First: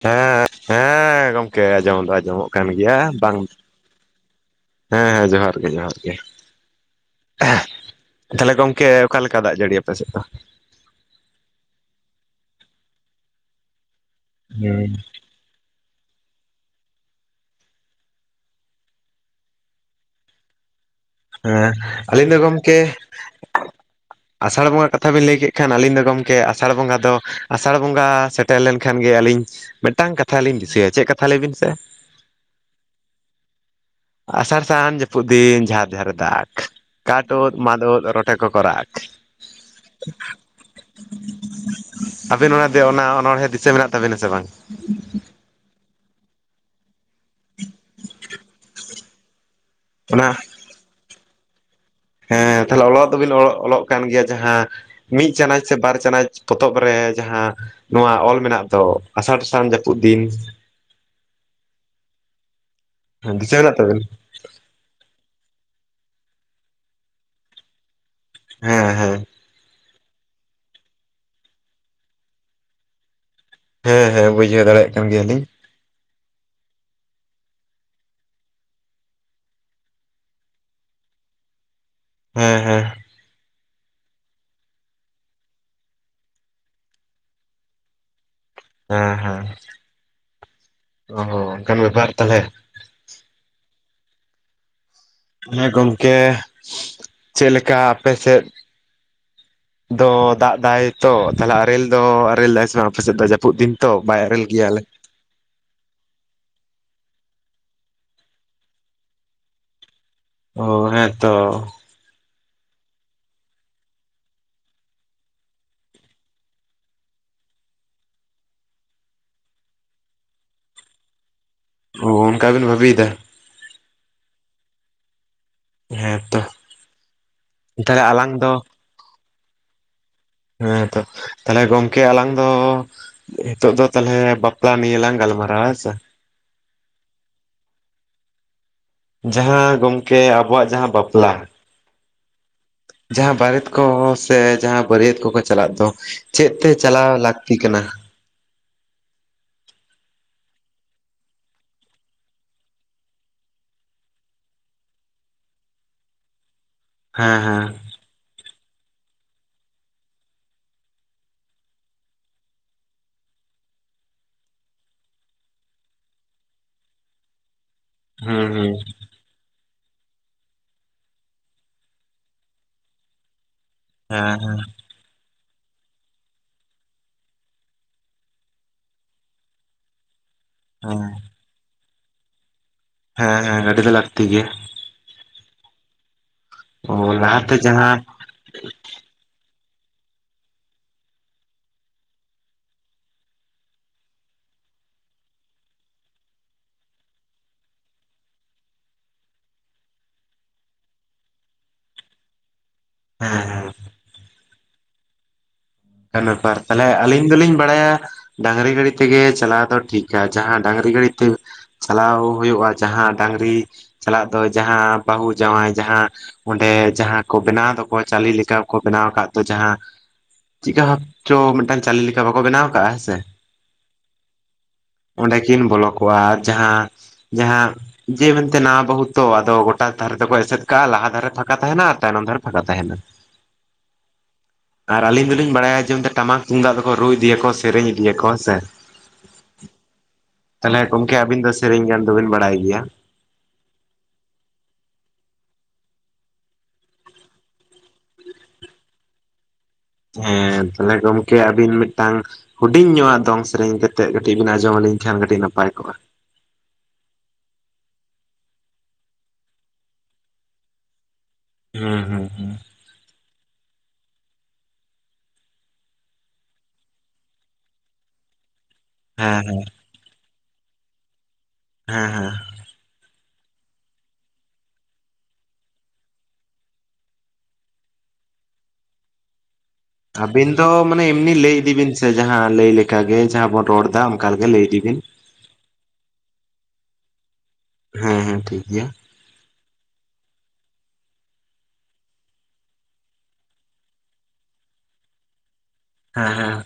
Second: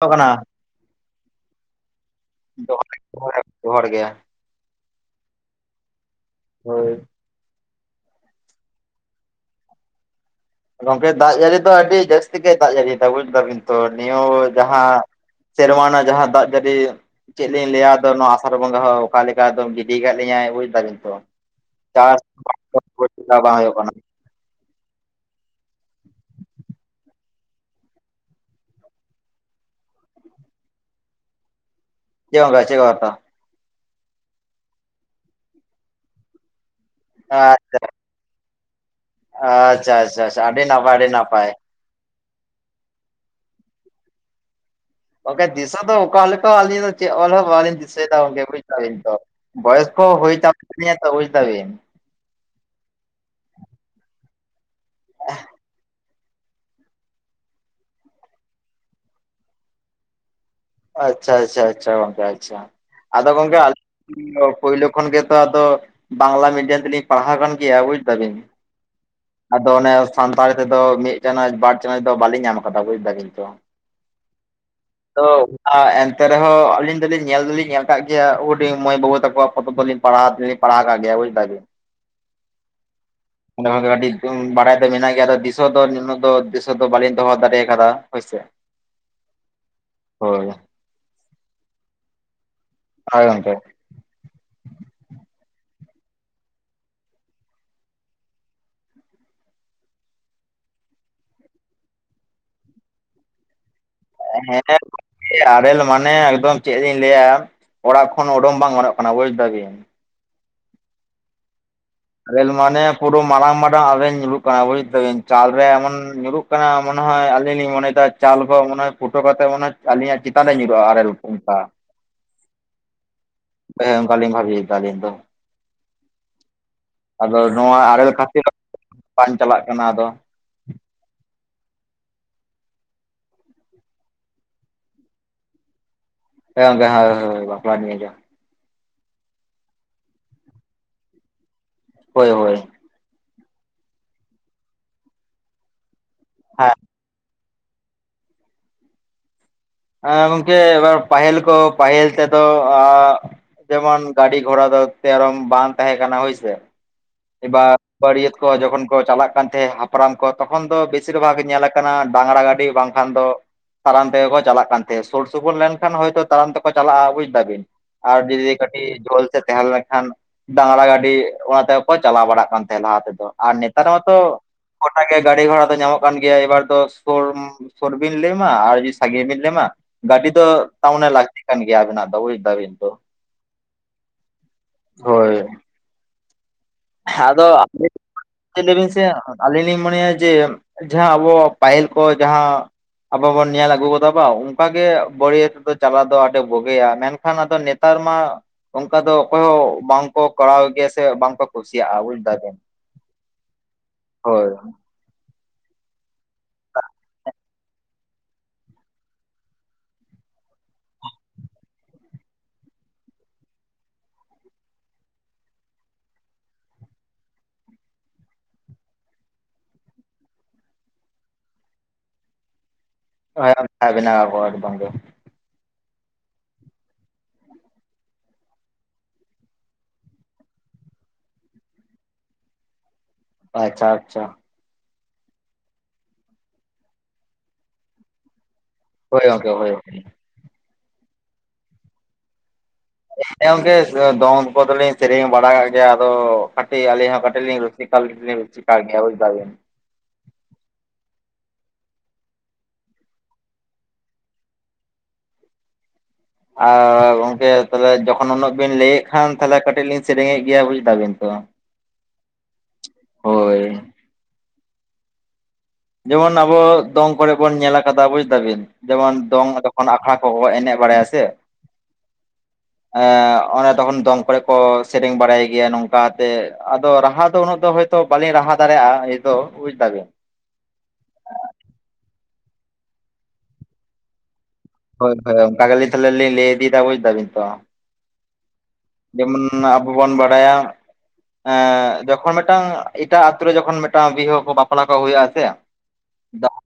ᱠᱟᱱᱟ ᱦᱮᱸ ᱦᱮᱸ ᱜᱚᱢᱠᱮ ᱟᱸᱡᱚᱢ ᱫᱚ ᱟᱸᱡᱚᱢᱚᱜ ᱠᱟᱱ ᱜᱮᱭᱟ ᱡᱚᱦᱟᱨ ᱦᱮᱸ ᱵᱟᱝ ᱡᱚᱦᱟᱨ ᱡᱚᱦᱟᱨ ᱜᱮ ᱦᱮᱸᱻ ᱡᱚᱦᱟᱨ ᱜᱮ ᱡᱚᱦᱟᱨ ᱜᱮ ᱦᱳᱭ [unintelligible] ᱛᱟᱦᱚᱞᱮ ᱜᱚᱝᱠᱮ ᱚᱠᱟ ᱞᱮᱠᱟ ᱫᱟᱜ ᱡᱟᱹᱲᱤ ᱟᱯᱮ ᱥᱮᱫ ᱫᱚᱼᱼ ᱜᱚᱝᱠᱮ ᱫᱟᱜ ᱡᱟᱹᱲᱤ ᱫᱚ ᱟᱹᱰᱤ ᱡᱟᱹᱥᱛᱤ ᱜᱮ ᱫᱟᱜ ᱡᱟᱹᱲᱤ ᱫᱟ ᱵᱩᱡ ᱫᱟᱵᱤᱱ ᱛᱚ ᱱᱤᱭᱟ ᱡᱟᱸᱦᱟ ᱦᱮᱸ ᱥᱮᱨᱢᱟ ᱨᱮᱱᱟᱜ ᱡᱟᱦᱟᱸ ᱫᱟᱜ ᱡᱟᱹᱲᱤ ᱪᱮᱫ ᱞᱤᱧ ᱞᱟᱹᱭ-ᱟ ᱟᱫᱚ ᱱᱚᱣᱟ ᱟᱥᱟᱲ ᱵᱚᱸᱜᱟ ᱦᱚᱸ ᱚᱠᱟ ᱞᱮᱠᱟ ᱠᱚ ᱜᱤᱰᱤ ᱟᱠᱟᱫ ᱞᱤᱧᱟᱭ ᱵᱩᱡ ᱫᱟᱵᱤᱱ ᱛᱚ ᱦᱮᱸ ᱪᱟᱥ ᱟᱞᱤᱧ ᱫᱚ ᱜᱚᱢᱠᱮ ᱵᱟᱝ ᱦᱩᱭᱩᱜ ᱠᱟᱱᱟ ᱟᱥᱟᱲ ᱵᱚᱸᱜᱟ ᱠᱟᱛᱷᱟ ᱵᱤᱱ ᱞᱟᱹᱭ ᱠᱮᱫ ᱠᱷᱟᱱ ᱟᱞᱤᱧ ᱫᱚ ᱜᱚᱢᱠᱮ ᱟᱥᱟᱲ ᱵᱚᱸᱜᱟ ᱫᱚ ᱟᱥᱟᱲ ᱵᱚᱸᱜᱟ [unintelligible] ᱛᱟᱦᱮᱸ ᱞᱮᱱ ᱠᱷᱟᱱ ᱜᱮ ᱟᱹᱞᱤᱧ ᱢᱤᱫᱴᱟᱝ ᱠᱟᱛᱷᱟ ᱞᱤᱧ ᱫᱤᱥᱟᱹᱭᱟ ᱪᱮᱫ ᱠᱟᱛᱷᱟ ᱞᱟᱹᱭ ᱵᱤᱱ ᱥᱮ [unintelligible] ᱟᱥᱟᱲ ᱥᱟᱱ ᱡᱟᱹᱯᱩᱫ ᱫᱤᱱ ᱡᱷᱟᱨ ᱡᱷᱟᱨ ᱮ ᱫᱟᱜᱽ ᱠᱟᱴ ᱳᱫ ᱢᱟᱫ ᱳᱫ ᱨᱚᱴᱮᱼᱼ ᱨᱚᱴᱮ ᱠᱚ ᱠᱚ ᱨᱟᱜ ᱟᱪᱪᱷᱟ ᱟᱪᱪᱷᱟ ᱟᱪᱪᱷᱟ ᱟᱹᱰᱤ ᱱᱟᱯᱟᱭ ᱟᱹᱰᱤ ᱱᱟᱯᱟᱭ ᱟᱹᱵᱤᱱ ᱚᱱᱟ ᱚᱱᱟ ᱚᱱᱚᱬᱦᱮᱸ ᱫᱤᱥᱟᱹ ᱢᱮᱱᱟᱜ ᱛᱟᱵᱤᱱᱟ ᱥᱮ ᱵᱟᱝ ᱜᱚᱝᱠᱮ ᱫᱤᱥᱟᱹ ᱫᱚ ᱚᱠᱟ ᱞᱮᱠᱟ ᱟᱹᱞᱤᱧ ᱫᱚ ᱪᱮᱫ ᱚᱞᱦᱚᱸ ᱵᱟᱞᱤᱧ ᱫᱤᱥᱟᱹᱭ ᱮᱫᱟ ᱜᱚᱝᱠᱮ ᱵᱩᱡ ᱫᱟᱵᱤᱱ ᱛᱚ [unintelligible] ᱠᱚ ᱚᱱᱟ ᱦᱩᱭ ᱠᱟᱱ ᱛᱟᱞᱤᱧᱟ ᱛᱚ ᱵᱩᱡ ᱫᱟᱵᱤᱱ ᱦᱮᱸ ᱛᱟᱦᱚᱞᱮ ᱚᱞᱚᱜ ᱫᱚᱵᱤᱱ ᱚᱞᱚᱜ ᱚᱞᱚᱜ ᱠᱟᱱ ᱜᱮᱭᱟ ᱡᱟᱦᱟᱸ ᱢᱤᱫ ᱪᱟᱱᱟᱪ ᱥᱮ ᱵᱟᱨ ᱪᱟᱱᱟᱪ ᱯᱚᱛᱚᱵ ᱨᱮ ᱡᱟᱦᱟᱸ ᱱᱚᱣᱟ ᱚᱞ ᱢᱮᱱᱟᱜ ᱫᱚ ᱟᱥᱟᱲᱥᱟᱱ ᱡᱟᱹᱯᱩᱫ ᱫᱤᱱᱼᱼ ᱟᱪᱪᱷᱟ ᱟᱪᱪᱷᱟ ᱟᱪᱪᱷᱟ ᱜᱚᱝᱠᱮ ᱟᱪᱪᱷᱟ ᱟᱫᱚ ᱫᱤᱥᱟᱹ ᱜᱚᱝᱠᱮ ᱢᱮᱱᱟᱜ ᱛᱟᱵᱮᱱ ᱟᱞᱤᱧ ᱫᱚᱼᱼ ᱯᱳᱭᱞᱳ ᱠᱷᱚᱱ ᱜᱮᱛᱚ ᱟᱫᱚ ᱵᱟᱝᱞᱟ ᱢᱤᱰᱤᱭᱟᱢ ᱛᱮᱞᱤᱧ ᱯᱟᱲᱦᱟᱣ ᱟᱠᱟᱱ ᱜᱮᱭᱟ ᱵᱩᱡ ᱫᱟᱵᱤᱱ ᱦᱮᱸ ᱦᱮᱸ ᱟᱫᱚ ᱚᱱᱮ ᱥᱟᱱᱛᱟᱲᱤ ᱛᱮᱫᱚ ᱢᱤᱫ ᱪᱟᱱᱟᱪ ᱵᱟᱨ ᱪᱟᱱᱟᱪ ᱫᱚ ᱵᱟᱞᱤᱧ ᱧᱟᱢ ᱟᱠᱟᱫᱟ ᱵᱩᱡ ᱫᱟᱵᱤᱱ ᱛᱚ ᱦᱮᱸ ᱦᱮᱸ ᱵᱩᱡᱷᱟᱹᱣ ᱫᱟᱲᱮᱭᱟᱜ ᱠᱟᱱ ᱜᱮᱭᱟᱞᱤᱧ ᱟᱨ ᱮᱱᱛᱮ ᱨᱮᱦᱚᱸ ᱟᱞᱤᱧ ᱫᱚᱞᱤᱧ ᱧᱮᱞ ᱫᱚᱞᱤᱧ ᱧᱮᱞ ᱟᱠᱟᱫ ᱜᱮᱭᱟ ᱦᱩᱰᱤᱧ ᱢᱟᱹᱭ ᱵᱟᱹᱵᱩ ᱛᱟᱠᱚᱣᱟ ᱯᱚᱛᱚᱵ ᱫᱚᱞᱤᱧᱼᱼ ᱯᱟᱲᱟᱜ ᱯᱟᱲᱦᱟᱣ ᱠᱟᱜ ᱜᱮᱭᱟ ᱵᱩᱡ ᱫᱟᱵᱤᱱ ᱦᱮᱸ ᱦᱮᱸ ᱚᱸᱰᱮ ᱠᱷᱚᱱ ᱜᱮ ᱟᱹᱰᱤᱼᱼ ᱦᱩᱸ ᱵᱟᱲᱟᱭ ᱫᱚ ᱢᱮᱱᱟᱜ ᱜᱮᱭᱟ ᱟᱫᱚ ᱫᱤᱥᱟᱹ ᱫᱚ ᱩᱱᱟᱹᱜ ᱫᱚ ᱫᱤᱥᱟᱹ ᱫᱚ ᱵᱟᱞᱤᱧ ᱫᱚᱦᱚ ᱫᱟᱲᱮ ᱟᱠᱟᱫᱟ ᱦᱳᱭ ᱥᱮ ᱦᱮᱸ ᱦᱮᱸ ᱳᱻ ᱚᱱᱠᱟᱱ ᱵᱮᱯᱟᱨ ᱛᱟᱦᱚᱞᱮ ᱦᱳᱭ ᱜᱚᱢᱠᱮ ᱦᱮᱸ ᱜᱚᱢᱠᱮ ᱪᱮᱫ ᱞᱮᱠᱟ ᱟᱯᱮ ᱥᱮᱫᱼᱼ ᱫᱚ ᱫᱟᱜ ᱫᱟᱭ ᱛᱚ ᱛᱟᱦᱚᱞᱮ ᱟᱨᱮᱞ ᱫᱚ ᱟᱨᱮᱞ ᱫᱟᱭ ᱥᱮ ᱵᱟᱝ ᱟᱯᱮ ᱥᱮᱫ ᱫᱚ ᱡᱟᱹᱯᱩᱫ ᱫᱤᱱ ᱛᱚ ᱵᱟᱭ ᱟᱨᱮᱞ ᱜᱮᱭᱟ [unintelligible] ᱟᱞᱮ ᱟᱨᱮᱞ ᱢᱟᱱᱮ ᱮᱠᱫᱚᱢ ᱪᱮᱫ ᱞᱤᱧ ᱞᱟᱹᱭᱟ ᱚᱲᱟᱜ ᱠᱷᱚᱱ ᱩᱰᱩᱠ ᱵᱟᱝ ᱜᱚᱱᱚᱜ ᱠᱟᱱᱟ ᱵᱩᱡ ᱫᱟᱵᱤᱱ ᱳᱻ ᱦᱮᱸᱛᱚ ᱟᱨᱮᱞ ᱢᱟᱱᱮ ᱯᱩᱨᱟᱹ ᱢᱟᱨᱟᱝ ᱢᱟᱨᱟᱝ ᱟᱨᱮᱞ ᱧᱩᱨᱩᱜ ᱠᱟᱱᱟ ᱵᱩᱡ ᱫᱟᱵᱤᱱ ᱪᱟᱞ ᱨᱮ ᱮᱢᱚᱱ ᱧᱩᱨᱩᱜ ᱠᱟᱱᱟ ᱢᱚᱱᱮ ᱦᱚᱭ ᱟᱹᱞᱤᱧ ᱞᱤᱧ ᱢᱚᱱᱮᱭᱫᱟ ᱪᱟᱞᱠᱳ ᱢᱚᱱᱮ ᱯᱷᱩᱴᱟᱹ ᱠᱟᱛᱮ ᱢᱚᱱᱮ ᱦᱚᱭ ᱟᱹᱞᱤᱧᱟᱜ ᱪᱮᱛᱟᱱ ᱨᱮ ᱧᱩᱨᱩᱜᱼᱟ ᱟᱨᱮᱞ ᱠᱚ ᱚᱱᱠᱟ ᱳᱻᱚᱱᱠᱟ ᱵᱤᱱ ᱵᱷᱟᱵᱤᱭ ᱮᱫᱟ? ᱦᱮᱸ ᱚᱱᱠᱟᱞᱤᱧ ᱵᱷᱟᱵᱤ ᱮᱫᱟ ᱟᱞᱤᱧ ᱫᱚ᱾ ᱦᱮᱸ ᱛᱚ ᱟᱫᱚ ᱱᱚᱣᱟ ᱛᱟᱦᱚᱞᱮ ᱟᱨᱮᱞ ᱟᱞᱟᱝ ᱠᱷᱟᱹᱛᱤᱨ ᱫᱚ ᱵᱟᱝ ᱪᱟᱞᱟᱜ ᱠᱟᱱᱟ ᱟᱫᱚ᱾ ᱦᱮᱸᱛᱚ ᱛᱟᱦᱞᱮ ᱜᱚᱝᱠᱮ ᱟᱞᱟᱝ ᱫᱚ ᱱᱤᱛᱚᱜ ᱫᱚ ᱛᱟᱦᱚᱞᱮ ᱵᱟᱯᱞᱟ ᱱᱤᱭᱟᱹᱞᱟᱝ ᱜᱟᱞᱢᱟᱨᱟᱣ-ᱟ ᱦᱮᱥᱮ? ᱦᱮ ᱜᱚᱝᱠᱮ ᱦᱳᱭ ᱦᱳᱭ ᱵᱟᱯᱞᱟ ᱱᱤᱭᱮ ᱜᱮ᱾ ᱡᱟᱦᱟᱸ ᱜᱚᱝᱠᱮ ᱟᱵᱚᱣᱟᱜ ᱡᱟᱦᱟᱸ ᱵᱟᱯᱞᱟ ᱦᱳᱭ ᱦᱳᱭ ᱡᱟᱦᱟᱸ ᱵᱟᱨᱮᱛ ᱠᱚ ᱥᱮ ᱡᱟᱦᱟᱸ ᱵᱟᱹᱨᱭᱟᱹᱛ ᱠᱚᱠᱚ ᱪᱟᱞᱟᱜ ᱫᱚ ᱪᱮᱫ ᱛᱮ ᱦᱮᱸ ᱪᱟᱞᱟᱣ ᱞᱟᱠ ᱛᱤ ᱠᱟᱱᱟ? ᱦᱮᱸ ᱜᱚᱝᱠᱮ ᱮᱵᱟᱨ ᱯᱟᱦᱤᱞ ᱠᱚ ᱯᱟᱦᱤᱞ ᱛᱮ ᱫᱚ ᱡᱮᱢᱚᱱ ᱜᱟᱹᱰᱤ ᱜᱷᱳᱲᱟ ᱫᱚ ᱛᱮᱨᱚᱢ ᱵᱟᱝ ᱛᱟᱦᱮᱸ ᱠᱟᱱᱟ ᱦᱳᱭ ᱥᱮ ᱦᱮᱸ ᱦᱮᱸ ᱠᱤᱵᱟ ᱵᱟᱹᱨᱭᱟᱹᱛ ᱠᱚ ᱡᱚᱠᱷᱚᱱ ᱠᱚ ᱪᱟᱞᱟᱜ ᱠᱟᱱ ᱛᱟᱦᱮᱸᱫ ᱦᱟᱯᱲᱟᱢ ᱠᱚ ᱛᱚᱠᱷᱚᱱ ᱫᱚ ᱵᱮᱥᱤᱨ ᱵᱷᱟᱜᱽ ᱧᱮᱞ ᱟᱠᱟᱱᱟ ᱰᱟᱝᱨᱟ ᱜᱟᱹᱰᱤ ᱵᱟᱝ ᱠᱷᱟᱱ ᱫᱚ ᱛᱟᱲᱟᱢ ᱛᱮᱜᱮ ᱠᱚ ᱪᱟᱞᱟᱜ ᱠᱟᱱ ᱛᱮ ᱥᱩᱨ ᱥᱩᱯᱩᱨᱩ ᱢᱮᱱᱠᱷᱟᱱ ᱦᱚᱭᱛᱳ ᱛᱟᱲᱟᱢ ᱛᱮᱠᱚ ᱪᱟᱞᱟᱜᱼᱟ ᱵᱩᱡ ᱫᱟᱵᱤᱱ ᱟᱨ ᱦᱩᱸ ᱡᱩᱫᱤ ᱦᱩᱸ ᱠᱟᱹᱴᱤᱡ ᱡᱷᱳᱞ ᱛᱮ ᱛᱟᱦᱮᱸ ᱞᱮᱱ ᱠᱷᱟᱱ ᱰᱟᱝᱨᱟ ᱜᱟᱹᱰᱤ ᱚᱱᱟ ᱛᱮᱜᱮ ᱠᱚ ᱪᱟᱞᱟᱣ ᱵᱟᱲᱟᱜ ᱠᱟᱱ ᱛᱟᱦᱮᱸᱫ ᱞᱟᱦᱟ ᱛᱮᱫᱚ ᱟᱨ ᱱᱮᱛᱟᱨ ᱢᱟᱛᱚ ᱦᱮᱸ ᱦᱮᱸ ᱜᱚᱴᱟ ᱜᱮ ᱜᱟᱹᱰᱤ ᱜᱷᱚᱲᱟ ᱫᱚ ᱧᱟᱢᱚᱜ ᱠᱟᱱ ᱜᱮᱭᱟ ᱮᱵᱟᱨ ᱫᱚ ᱥᱩᱨ ᱥᱩᱨ ᱵᱤᱱ ᱞᱟᱹᱭ ᱢᱟ ᱟᱨ ᱥᱟᱸᱜᱤᱧ ᱵᱤᱱ [unintelligible] ᱢᱟ ᱜᱟᱹᱰᱤ ᱫᱚ ᱛᱟᱨᱢᱟᱱᱮ ᱦᱮᱸ ᱞᱟᱠᱛᱤ ᱠᱟᱱ ᱜᱮᱭᱟ ᱟᱵᱤᱱᱟᱜ ᱫᱚ ᱵᱩᱡᱽ ᱫᱟ ᱵᱤᱱ ᱛᱚ᱾ ᱦᱮᱸ ᱦᱮᱸ ᱜᱟᱹᱰᱤ ᱫᱚ ᱞᱟᱹᱠᱛᱤ ᱜᱮᱭᱟ᱾ ᱦᱳᱭ ᱚ ᱦᱮᱸ ᱟᱫᱚ ᱞᱟᱦᱟᱛᱮ ᱡᱟᱦᱟᱸ [unintelligible] ᱪᱮᱫ ᱞᱟᱹᱭ ᱵᱤᱱ ᱥᱮ ᱟᱹᱞᱤᱧ ᱞᱤᱧ ᱢᱚᱱᱮᱭᱟ ᱡᱮ ᱡᱟᱦᱟᱸ ᱟᱵᱚᱣᱟᱜ ᱯᱟᱹᱦᱤᱞ ᱠᱚ ᱡᱟᱦᱟᱸ ᱟᱵᱚ ᱵᱚᱱ ᱧᱮᱞ ᱟᱹᱜᱩ ᱠᱟᱫᱟ ᱵᱟ ᱚᱱᱠᱟ ᱜᱮ ᱵᱟᱹᱲᱭᱟᱹᱛ ᱫᱚ ᱪᱟᱞᱟᱜ ᱫᱚ ᱟᱹᱰᱤ ᱵᱩᱜᱤᱭᱟ ᱢᱮᱱᱠᱷᱟᱱ ᱟᱫᱚ ᱱᱮᱛᱟᱨ ᱱᱮᱛᱟᱨ ᱢᱟ ᱚᱱᱠᱟ ᱫᱚ ᱚᱠᱚᱭ ᱦᱚᱸ ᱵᱟᱝ ᱠᱚ ᱠᱚᱨᱟᱣ ᱜᱮᱭᱟ ᱥᱮ ᱵᱟᱝ ᱠᱚ ᱠᱷᱥᱤᱭᱟᱜᱼᱟ ᱵᱩᱡᱽ ᱫᱟᱵᱮᱱ᱾ ᱦᱮᱸ ᱦᱮᱸ ᱦᱳᱭ ᱦᱳᱭ ᱚᱱᱠᱟᱱ ᱵᱮᱯᱟᱨ ᱛᱟᱦᱚᱞᱮ ᱟᱹᱞᱤᱧ ᱫᱚᱞᱤᱧ ᱵᱟᱲᱟᱭᱟ ᱰᱟᱹᱝᱨᱤ ᱜᱟᱹᱰᱤ ᱛᱮᱜᱮ ᱪᱟᱞᱟᱣ ᱫᱚ ᱴᱷᱤᱠ-ᱟ ᱡᱟᱦᱟᱸ ᱰᱟᱝᱨᱤ ᱜᱟᱹᱰᱤ ᱛᱮ ᱪᱟᱞᱟᱣ ᱦᱩᱭᱩᱜᱼᱟ ᱡᱟᱦᱟᱸ ᱰᱟᱝᱨᱤ ᱥᱟᱞᱟᱜ ᱫᱚ ᱡᱟᱦᱟᱸ ᱵᱟᱹᱦᱩ ᱡᱟᱶᱟᱸᱭ ᱡᱟᱦᱟᱸ ᱚᱸᱰᱮ ᱡᱟᱦᱟᱸ ᱠᱚ ᱵᱮᱱᱟᱣ ᱫᱚᱠᱚ ᱪᱟᱞᱤ ᱞᱮᱠᱟ ᱠᱚ ᱵᱮᱱᱟᱣ ᱟᱠᱟᱫ ᱫᱚ ᱡᱟᱦᱟᱸ ᱪᱤᱫᱠᱟ ᱵᱷᱟᱵ ᱪᱚ ᱢᱤᱫᱴᱟᱝ ᱪᱟᱹᱞᱤ ᱞᱮᱠᱟ ᱵᱟᱠᱚ ᱵᱮᱱᱟᱣ ᱟᱠᱟᱜᱼᱟ ᱦᱮᱸ ᱥᱮ᱾ ᱦᱮᱸ ᱜᱚᱝᱠᱮ ᱵᱮᱱᱟ ᱟᱠᱚ ᱮᱠᱫᱚᱢ ᱜᱮ᱾ ᱚᱸᱰᱮ ᱠᱤᱱ ᱵᱚᱞᱚ ᱠᱚᱜᱼᱟ ᱡᱟᱦᱟᱸ ᱡᱟᱦᱟᱸ ᱡᱮ ᱢᱮᱱᱛᱮ ᱱᱟᱣᱟ ᱵᱟᱹᱦᱩ ᱛᱚ ᱟᱫᱚ ᱜᱚᱴᱟ ᱫᱷᱟᱨᱮ ᱛᱮᱠᱚ ᱮᱥᱮᱫ ᱠᱟᱜᱼᱟ ᱞᱟᱦᱟ ᱫᱷᱟᱨᱮ ᱯᱷᱟᱸᱠᱟ ᱛᱟᱦᱮᱸᱱᱟ ᱟᱨ ᱛᱟᱭᱱᱚᱢ ᱫᱷᱟᱨᱮ ᱯᱷᱟᱸᱠᱟ ᱛᱟᱦᱮᱱᱟ᱾ ᱟᱪᱪᱷᱟ ᱟᱪᱪᱷᱟ ᱟᱨ ᱟᱹᱞᱤᱧ ᱫᱚᱞᱤᱧ ᱵᱟᱲᱟᱭᱟ ᱡᱮ ᱢᱮᱱᱛᱮ ᱴᱟᱢᱟᱠ ᱛᱩᱢᱫᱟᱜ ᱫᱚᱠᱚ ᱨᱩ ᱤᱫᱤᱭᱟᱠᱚ ᱥᱮᱨᱮᱧ ᱤᱫᱤᱭᱟᱠᱚ ᱦᱮᱸᱥᱮ᱾ ᱦᱳᱭ ᱜᱚᱝᱠᱮ ᱦᱳᱭ ᱦᱳᱭ᱾ ᱛᱟᱦᱚᱞᱮ ᱜᱚᱝᱠᱮ ᱟᱵᱤᱱ ᱫᱚ ᱥᱮᱨᱮᱧ ᱜᱟᱱ ᱫᱚᱵᱤᱱ ᱵᱟᱲᱟᱭ ᱜᱮᱭᱟ? ᱦᱮᱸ ᱜᱚᱝᱠᱮ ᱫᱚᱝ ᱠᱚᱫᱚᱞᱤᱧ ᱥᱮᱨᱮᱧ ᱵᱟᱲᱟᱭᱮᱫ ᱜᱮᱭᱟ ᱟᱫᱚ ᱠᱟᱹᱴᱤᱡ ᱟᱹᱞᱤᱧ ᱦᱚᱸ ᱠᱟᱹᱴᱤᱡ ᱞᱤᱧ [unintelligible] ᱜᱮᱭᱟ ᱵᱩᱡᱽ ᱫᱟᱵᱤᱱ᱾ ᱦᱮᱸ ᱛᱟᱦᱚᱞᱮ ᱜᱚᱢᱠᱮ ᱟᱹᱵᱤᱱ ᱢᱤᱫᱴᱟᱹᱝ ᱦᱩᱰᱤᱧ ᱧᱚᱜᱼᱟᱜ ᱫᱚᱝ ᱥᱮᱨᱮᱧ ᱠᱟᱛᱮᱜ ᱠᱟᱹᱴᱤᱡ ᱵᱮᱱ ᱟᱸᱡᱚᱢ ᱟᱹᱞᱤᱧ ᱠᱷᱟᱱ ᱠᱟᱹᱴᱤᱡ ᱱᱟᱯᱟᱭ ᱠᱚᱜᱼᱟ᱾ ᱟᱨ ᱜᱚᱝᱠᱮ ᱛᱟᱦᱚᱞᱮ ᱡᱚᱠᱷᱚᱱ ᱩᱱᱟᱹᱜ ᱵᱤᱱ ᱞᱟᱹᱭᱮᱫ ᱠᱷᱟᱱ ᱛᱟᱦᱚᱞᱮ ᱠᱟᱹᱴᱤᱡ ᱞᱤᱧ ᱥᱮᱨᱮᱧᱮᱫ ᱜᱮᱭᱟ ᱵᱩᱡᱽ ᱫᱟ ᱵᱤᱱ᱾ ᱦᱩᱸ ᱦᱩᱸ ᱦᱩᱸ ᱦᱳᱭ ᱡᱮᱢᱚᱱ ᱟᱵᱚ ᱫᱚᱝ ᱠᱚᱨᱮ ᱵᱚᱱ ᱧᱮᱞ ᱟᱠᱟᱫᱟ ᱵᱩᱡ ᱫᱟᱵᱤᱱ ᱡᱮᱢᱚᱱ ᱦᱮᱸ ᱫᱚᱝ ᱦᱮᱸ ᱡᱚᱠᱷᱚᱱ ᱟᱠᱷᱲᱟᱼᱼ ᱠᱚ ᱮᱱᱮᱡ ᱵᱟᱲᱟᱭᱟ ᱥᱮ ᱦᱮᱸ ᱦᱮᱸ ᱮ ᱚᱱᱮ ᱛᱚᱠᱷᱚᱱ ᱫᱚᱝ ᱠᱚᱨᱮ ᱠᱚ ᱥᱮᱨᱮᱧ ᱵᱟᱲᱟᱭ ᱜᱮᱭᱟ ᱱᱚᱝᱠᱟᱛᱮ ᱟᱫᱚ ᱨᱟᱦᱟ ᱫᱚ ᱩᱱᱟᱹᱜ ᱫᱚ ᱦᱚᱭᱛᱚᱼᱼ ᱛᱚ ᱵᱟᱹᱞᱤᱧ ᱨᱟᱦᱟ ᱫᱟᱲᱮᱭᱟᱜᱼᱟ ᱮ ᱫᱚ ᱵᱩᱡᱽ ᱫᱟ ᱵᱤᱱ ᱟᱵᱤᱱ ᱫᱚ ᱢᱟᱱᱮ ᱮᱢᱱᱤ ᱞᱟᱹᱭ ᱤᱫᱤ ᱵᱤᱱ ᱥᱮ ᱡᱟᱦᱟᱸ ᱞᱟᱹᱭ ᱞᱮᱠᱟ ᱜᱮ ᱡᱟᱦᱟᱸ ᱵᱚᱱ ᱨᱚᱲ ᱮᱫᱟ ᱚᱱᱠᱟᱜᱮ ᱞᱟᱹᱭ ᱤᱫᱤ ᱵᱤᱱ ᱦᱚᱭ ᱚᱱᱠᱟ ᱜᱮ ᱛᱟᱦᱚᱞᱮ ᱞᱤᱧ ᱞᱟᱹᱭ ᱤᱫᱤᱭᱮᱫᱟ ᱵᱩᱡᱽ ᱫᱟ ᱵᱤᱱ ᱛᱚ ᱦᱮᱸ ᱦᱮᱸ ᱴᱷᱤᱠ ᱜᱮᱭᱟ ᱡᱮᱢᱚᱱ ᱟᱵᱚ ᱵᱚᱱ ᱵᱟᱰᱟᱭᱟ ᱮᱸ ᱡᱚᱠᱷᱚᱱ ᱢᱤᱫᱴᱟᱝ ᱮᱴᱟᱜ ᱟᱹᱛᱩᱨᱮ ᱡᱚᱠᱷᱚᱱ ᱢᱤᱫᱴᱟᱝ ᱵᱤᱦᱟᱹ ᱠᱚ ᱵᱟᱯᱞᱟ ᱠᱚ ᱦᱩᱭᱩᱜᱼᱟ ᱥᱮᱼᱼ ᱦᱮᱸ ᱦᱮᱸ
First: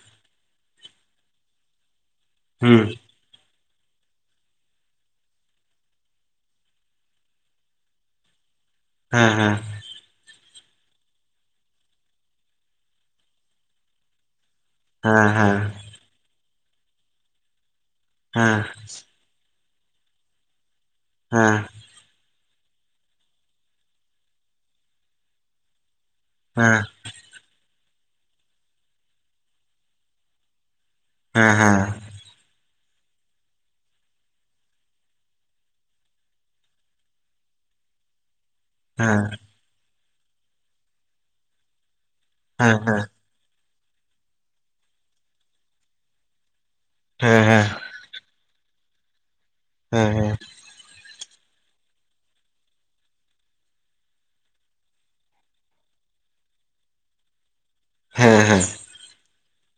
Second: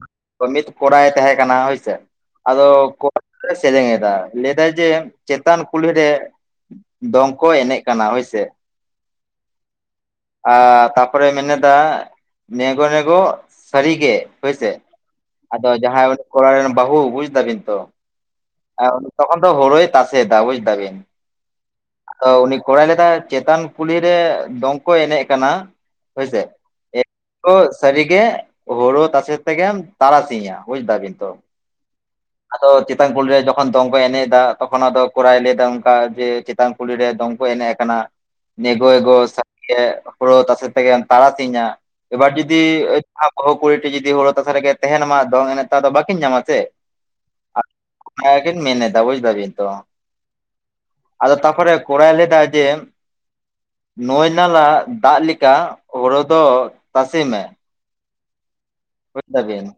ᱢᱤᱫ ᱠᱚᱲᱟᱭ ᱛᱟᱦᱮᱸ ᱠᱟᱱᱟᱭ ᱦᱳᱭᱥᱮ ᱟᱫᱚ ᱦᱩᱸ ᱠᱚᱼᱼ ᱥᱮᱨᱮᱧᱮᱫᱟ ᱞᱟᱹᱭᱫᱟᱭ ᱡᱮ ᱪᱮᱛᱟᱱ ᱠᱩᱞᱦᱤᱨᱮᱼᱼ ᱫᱚᱝᱠᱚ ᱮᱱᱮᱡ ᱠᱟᱱᱟ ᱦᱳᱭᱥᱮ ᱦᱮᱸ ᱦᱮᱸ ᱟᱸ ᱛᱟᱯᱚᱨᱮ ᱢᱮᱱᱮᱫᱟ ᱱᱮᱜᱚ ᱱᱮᱜᱚ ᱥᱟᱹᱨᱤ ᱜᱮ ᱦᱚᱭ ᱥᱮ ᱦᱮᱸ ᱦᱮᱸ ᱦᱮᱸ ᱦᱮᱸ ᱦᱮᱸ ᱦᱮᱸ ᱦᱮᱸ ᱦᱮᱸ ᱦᱮᱸ ᱦᱮᱸ ᱦᱮᱸ ᱦᱮᱸ ᱦᱮᱸ ᱦᱮᱸ ᱦᱮᱸ ᱦᱮᱸ ᱦᱮᱸ ᱟᱫᱚ ᱡᱟᱦᱟᱸᱭ ᱩᱱᱤ ᱠᱚᱲᱟ ᱨᱮᱱ ᱵᱟᱹᱦᱩ ᱵᱩᱡ ᱫᱟᱵᱤᱱ ᱛᱚ ᱦᱮᱸ ᱛᱠᱷᱚᱱ ᱛᱚ ᱦᱳᱲᱩᱭ ᱛᱟᱥᱮ ᱫᱟ ᱵᱩᱡ ᱫᱟᱵᱤᱱ ᱦᱮᱸ ᱩᱱᱤ ᱠᱚᱲᱟᱭ ᱞᱮᱫᱟ ᱪᱮᱛᱟᱱ ᱠᱩᱞᱦᱤᱨᱮ ᱫᱚᱝᱠᱚᱭ ᱮᱱᱮᱡ ᱠᱟᱱᱟ ᱦᱚᱭ ᱥᱮ ᱚᱹ ᱥᱟᱹᱨᱤᱜᱮ ᱦᱩᱲᱩ ᱛᱟᱥᱮ ᱛᱮᱜᱮᱢ ᱛᱟᱨᱟᱥᱤᱧᱟ ᱵᱩᱡ ᱫᱟ ᱵᱤᱱ ᱛᱚ ᱮᱻᱦᱮ ᱟᱫᱚ ᱪᱮᱛᱟᱱ ᱠᱩᱞ ᱨᱮ ᱡᱚᱠᱷᱚᱱ ᱫᱚᱝ ᱠᱚᱭ ᱮᱱᱮᱡ ᱮᱟ ᱛᱚᱠᱷᱚᱱ ᱟᱫᱚ ᱠᱚᱨᱟᱭ ᱞᱟᱹᱭ ᱫᱟ ᱚᱱᱠᱟ ᱡᱮ ᱪᱮᱛᱟᱱ ᱠᱩᱞᱤᱨᱮ ᱫᱚᱝ ᱠᱚ ᱮᱱᱮᱡ ᱠᱟᱱᱟ ᱮᱜᱳ ᱮᱜᱳ ᱥᱟᱨᱤ‌ ᱜᱮ ᱦᱩᱲᱳ ᱛᱟᱥᱮ ᱛᱮᱜᱮᱢ ᱛᱟᱨᱟ ᱥᱤᱧᱟ ᱮᱵᱟᱨ ᱡᱩᱫᱤ ᱵᱟᱹᱦᱩ ᱠᱩᱲᱤᱴᱤ ᱡᱩᱫᱤ ᱦᱩᱲᱩ ᱛᱟᱥᱟ ᱨᱮᱜᱮ ᱛᱟᱦᱮ ᱢᱟ ᱫᱚᱝ ᱮᱱᱮᱛ ᱫᱚ ᱵᱟᱹᱠᱤᱱ ᱧᱟᱢᱟ ᱥᱮ ᱦᱮᱸ ᱦᱮᱸ ᱚᱱᱟ ᱜᱮᱠᱤᱱ ᱢᱮᱱ ᱫᱟ ᱵᱩᱡ ᱫᱟᱵᱤᱱ ᱛᱚ ᱦᱮᱸ ᱦᱮᱸ ᱟᱫᱚ ᱛᱟᱨᱯᱚᱨᱮ ᱠᱚᱨᱟᱣ ᱞᱮᱫᱟ ᱡᱮ ᱱᱟᱭᱱᱟᱞᱟ ᱫᱟᱜ ᱞᱮᱠᱟ ᱦᱚᱲᱳ ᱫᱚ ᱛᱟᱥᱮ ᱢᱮ ᱦᱮᱸ ᱦᱮᱸ ᱵᱩᱡᱽ ᱫᱟᱵᱤᱱ